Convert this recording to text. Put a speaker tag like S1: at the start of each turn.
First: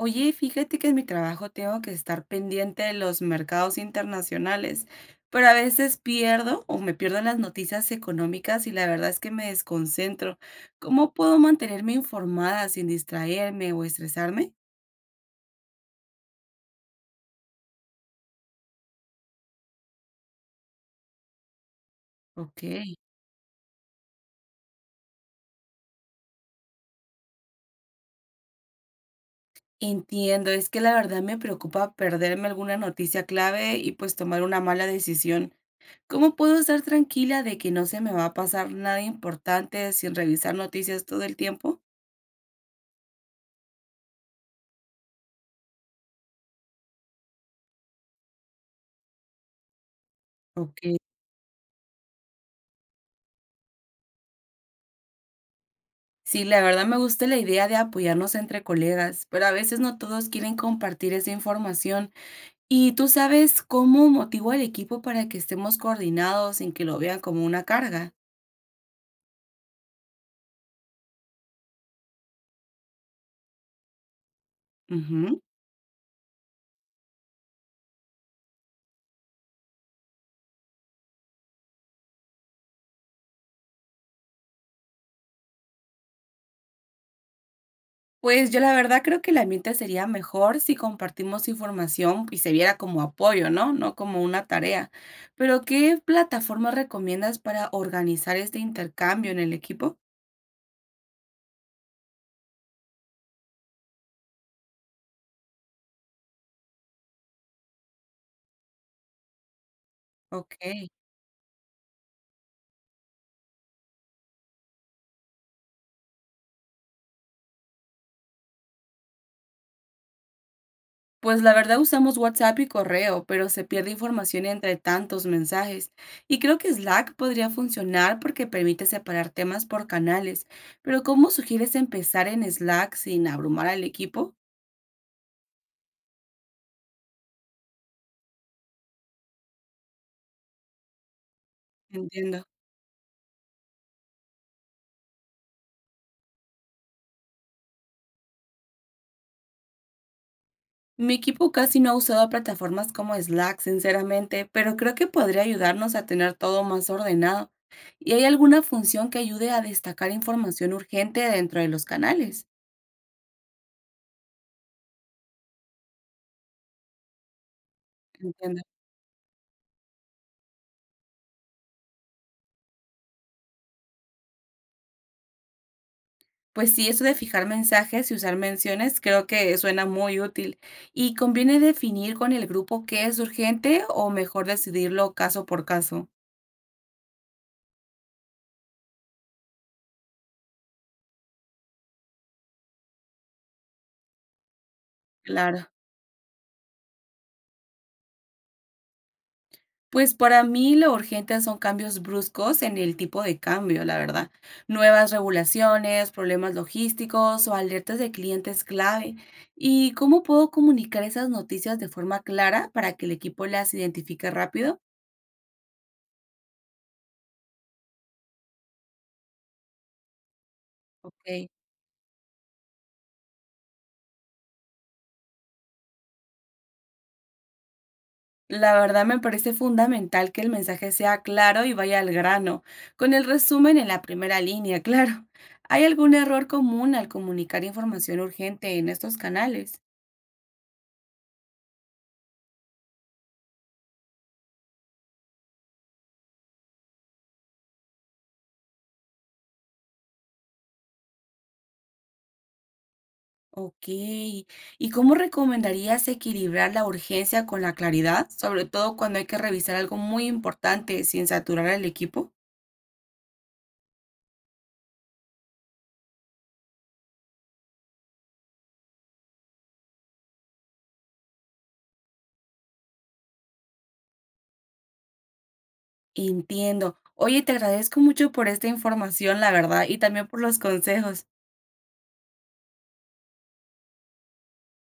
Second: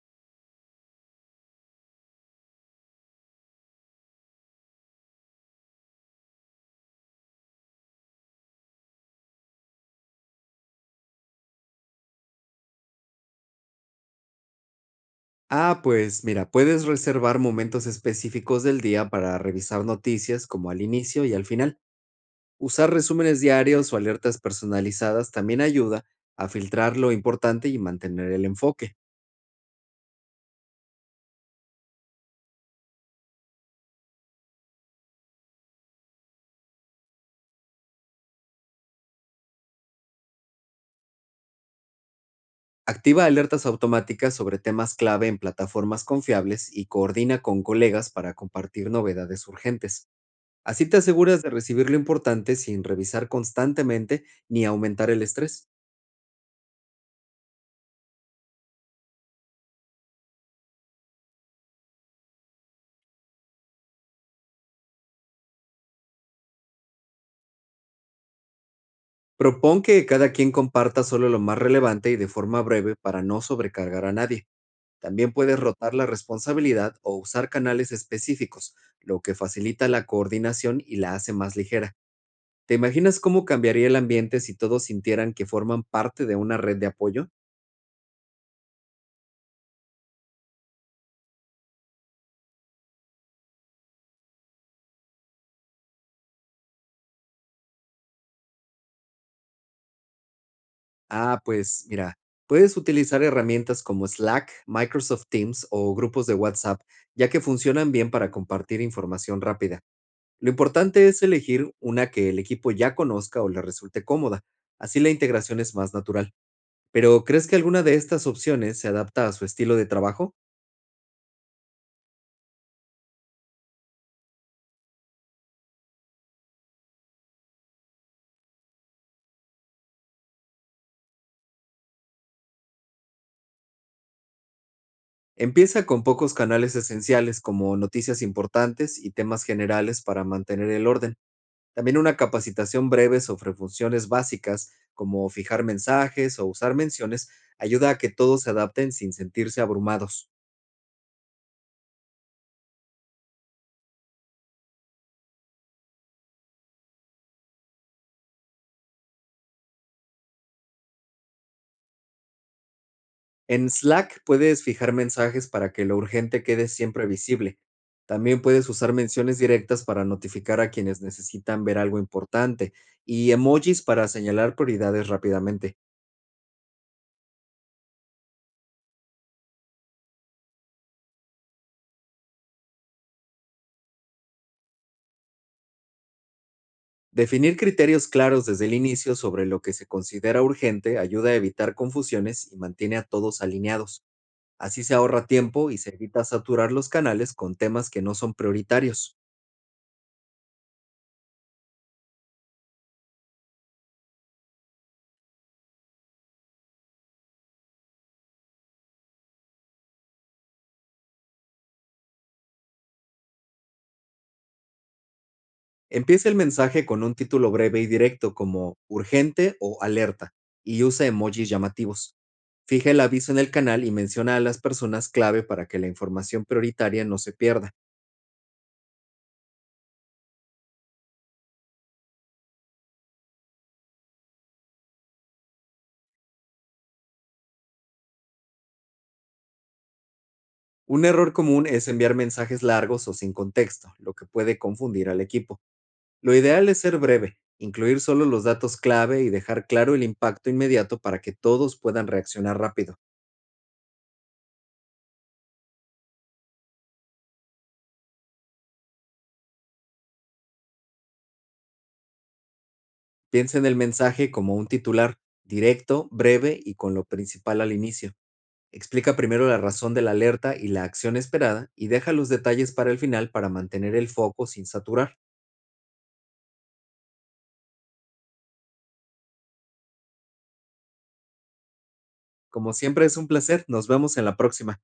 S1: Oye, fíjate que en mi trabajo tengo que estar pendiente de los mercados internacionales, pero a veces pierdo o me pierdo las noticias económicas y la verdad es que me desconcentro. ¿Cómo puedo mantenerme informada sin distraerme o estresarme?
S2: Ah, pues mira, puedes reservar momentos específicos del día para revisar noticias, como al inicio y al final.
S1: Ok.
S2: Usar resúmenes diarios o alertas personalizadas también ayuda a filtrar lo importante y mantener el enfoque.
S1: Entiendo, es que la verdad me preocupa perderme alguna noticia clave y pues tomar una mala decisión. ¿Cómo puedo estar tranquila de que no se me va a pasar nada importante sin revisar noticias todo el tiempo?
S2: Activa alertas automáticas sobre temas clave en plataformas confiables y coordina con colegas para compartir novedades urgentes. Así
S1: Ok.
S2: te aseguras de recibir lo importante sin revisar constantemente ni aumentar el estrés.
S1: Sí, la verdad me gusta la idea de apoyarnos entre colegas, pero a veces no todos quieren compartir esa información. ¿Y tú sabes cómo motivo al equipo para que estemos coordinados sin que lo vean como una carga?
S2: Propón que cada quien comparta solo lo más relevante y de forma breve para no sobrecargar a nadie. También
S1: Ujú.
S2: puedes rotar la responsabilidad o usar canales específicos, lo que facilita la coordinación y la hace más ligera. ¿Te imaginas cómo cambiaría el ambiente si todos sintieran que forman parte de una red de apoyo?
S1: Pues yo la verdad creo que el ambiente sería mejor si compartimos información y se viera como apoyo, ¿no? No como una tarea. Pero ¿qué plataformas recomiendas para organizar este intercambio en el equipo?
S2: Ah, pues mira, puedes utilizar herramientas como Slack, Microsoft Teams o grupos de WhatsApp, ya que funcionan bien para compartir información rápida. Lo
S1: Ok.
S2: importante es elegir una que el equipo ya conozca o le resulte cómoda, así la integración es más natural. Pero, ¿crees que alguna de estas opciones se adapta a su estilo de trabajo?
S1: Pues la verdad usamos WhatsApp y correo, pero se pierde información entre tantos mensajes. Y creo que Slack podría funcionar porque permite separar temas por canales. Pero ¿cómo sugieres empezar en Slack sin abrumar al equipo?
S2: Empieza con pocos canales esenciales como noticias importantes y temas generales para mantener el orden. También, una
S1: Entiendo.
S2: capacitación breve sobre funciones básicas como fijar mensajes o usar menciones ayuda a que todos se adapten sin sentirse abrumados.
S1: Mi equipo casi no ha usado plataformas como Slack, sinceramente, pero creo que podría ayudarnos a tener todo más ordenado. ¿Y hay alguna función que ayude a destacar información urgente dentro de los canales?
S2: En Slack puedes fijar mensajes para que lo urgente quede siempre visible. También
S1: Entiendo.
S2: puedes usar menciones directas para notificar a quienes necesitan ver algo importante, y emojis para señalar prioridades rápidamente.
S1: Pues sí, eso de fijar mensajes y usar menciones creo que suena muy útil. ¿Y conviene definir con el grupo qué es urgente o mejor decidirlo caso por caso?
S2: Definir criterios claros desde el inicio sobre lo que se considera urgente ayuda a evitar confusiones y mantiene a todos alineados. Así se ahorra tiempo
S1: Claro.
S2: y se evita saturar los canales con temas que no son prioritarios.
S1: Pues para mí lo urgente son cambios bruscos en el tipo de cambio, la verdad. Nuevas regulaciones, problemas logísticos o alertas de clientes clave. ¿Y cómo puedo comunicar esas noticias de forma clara para que el equipo las identifique rápido?
S2: Empieza el mensaje con un título breve y directo, como urgente o alerta, y usa emojis
S1: Ok.
S2: llamativos. Fija el aviso en el canal y menciona a las personas clave para que la información prioritaria no se pierda.
S1: La verdad me parece fundamental que el mensaje sea claro y vaya al grano, con el resumen en la primera línea, claro. ¿Hay algún error común al comunicar información urgente en estos canales?
S2: Un error común es enviar mensajes largos o sin contexto, lo que puede confundir al equipo. Lo ideal es ser breve, incluir solo los datos clave y dejar claro el impacto inmediato para que todos puedan reaccionar rápido.
S1: Ok. ¿Y cómo recomendarías equilibrar la urgencia con la claridad, sobre todo cuando hay que revisar algo muy importante sin saturar al equipo?
S2: Piensa en el mensaje como un titular: directo, breve y con lo principal al inicio. Explica primero la razón de la alerta y la acción esperada, y deja los detalles para el final para mantener el foco sin saturar.
S1: Entiendo. Oye, te agradezco mucho por esta información, la verdad, y también por los consejos.
S2: Como siempre, es un placer. Nos vemos en la próxima.